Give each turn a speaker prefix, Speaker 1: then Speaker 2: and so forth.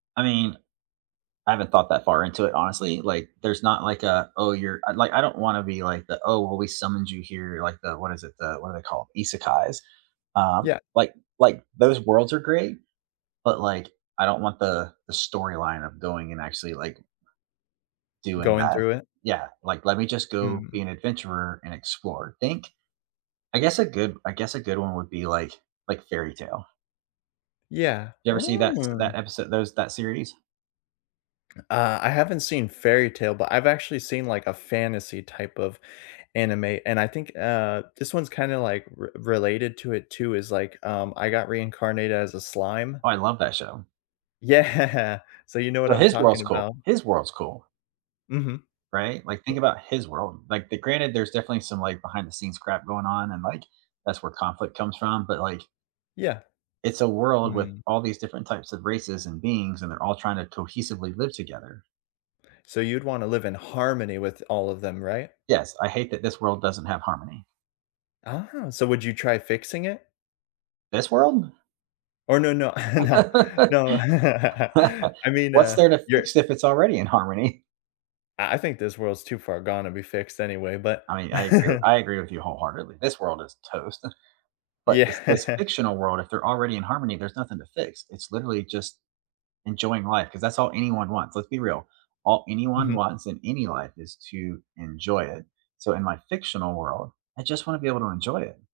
Speaker 1: I mean, I haven't thought that far into it, honestly, like, there's not like a, "Oh, you're" like, I don't wanna be like the, "Oh, well, we summoned you here," like the what is it the what are they call- isekais? Um,
Speaker 2: Yeah.
Speaker 1: like like, those worlds are great, but, like, I don't want the the storyline of going and actually, like doing
Speaker 2: Going
Speaker 1: that.
Speaker 2: through it?
Speaker 1: Yeah, like, let me just go
Speaker 2: Mm.
Speaker 1: be an adventurer and explore, think I guess a good I guess a good one would be, like like, Fairytale.
Speaker 2: Yeah.
Speaker 1: You ever see that s
Speaker 2: Oh.
Speaker 1: that episode those that series?
Speaker 2: Uh, I haven't seen Fairytale, but I've actually seen, like, a fantasy type of anime, and I think, uh, this one's kinda, like, r related to it, too is, like, um, I Got Reincarnated as a Slime.
Speaker 1: Oh, I love that show.
Speaker 2: Yeah, so you know what
Speaker 1: So
Speaker 2: I'm
Speaker 1: his
Speaker 2: talking
Speaker 1: world's cool.
Speaker 2: about.
Speaker 1: His world's cool.
Speaker 2: Mhm.
Speaker 1: Right? Like, think
Speaker 2: Bu
Speaker 1: about his world, like the granted, there's definitely some, like, behind-the-scenes crap going on, and like, that's where conflict comes from, but like
Speaker 2: Yeah.
Speaker 1: it's a world with
Speaker 2: Hmm.
Speaker 1: all these different types of races and beings, and they're all trying to cohesively live together.
Speaker 2: So, you'd wanna live in harmony with all of them, right?
Speaker 1: Yes, I hate that this world doesn't have harmony.
Speaker 2: Oh, so would you try fixing it?
Speaker 1: This world?
Speaker 2: Or, no, no, no, no. I mean,
Speaker 1: What's
Speaker 2: uh,
Speaker 1: there to
Speaker 2: you're
Speaker 1: fix, if it's already in harmony?
Speaker 2: I I think this world's too far gone to be fixed anyway, but
Speaker 1: I mean, I agree with I agree with you wholeheartedly. This world is toast, but this this
Speaker 2: Yeah.
Speaker 1: fictional world, if they're already in harmony, there's nothing to fix. It's literally just enjoying life, 'cause that's all anyone wants. Let's be real, all anyone
Speaker 2: Mhm.
Speaker 1: wants in any life is to enjoy it, so in my fictional world, I just wanna be able to enjoy it.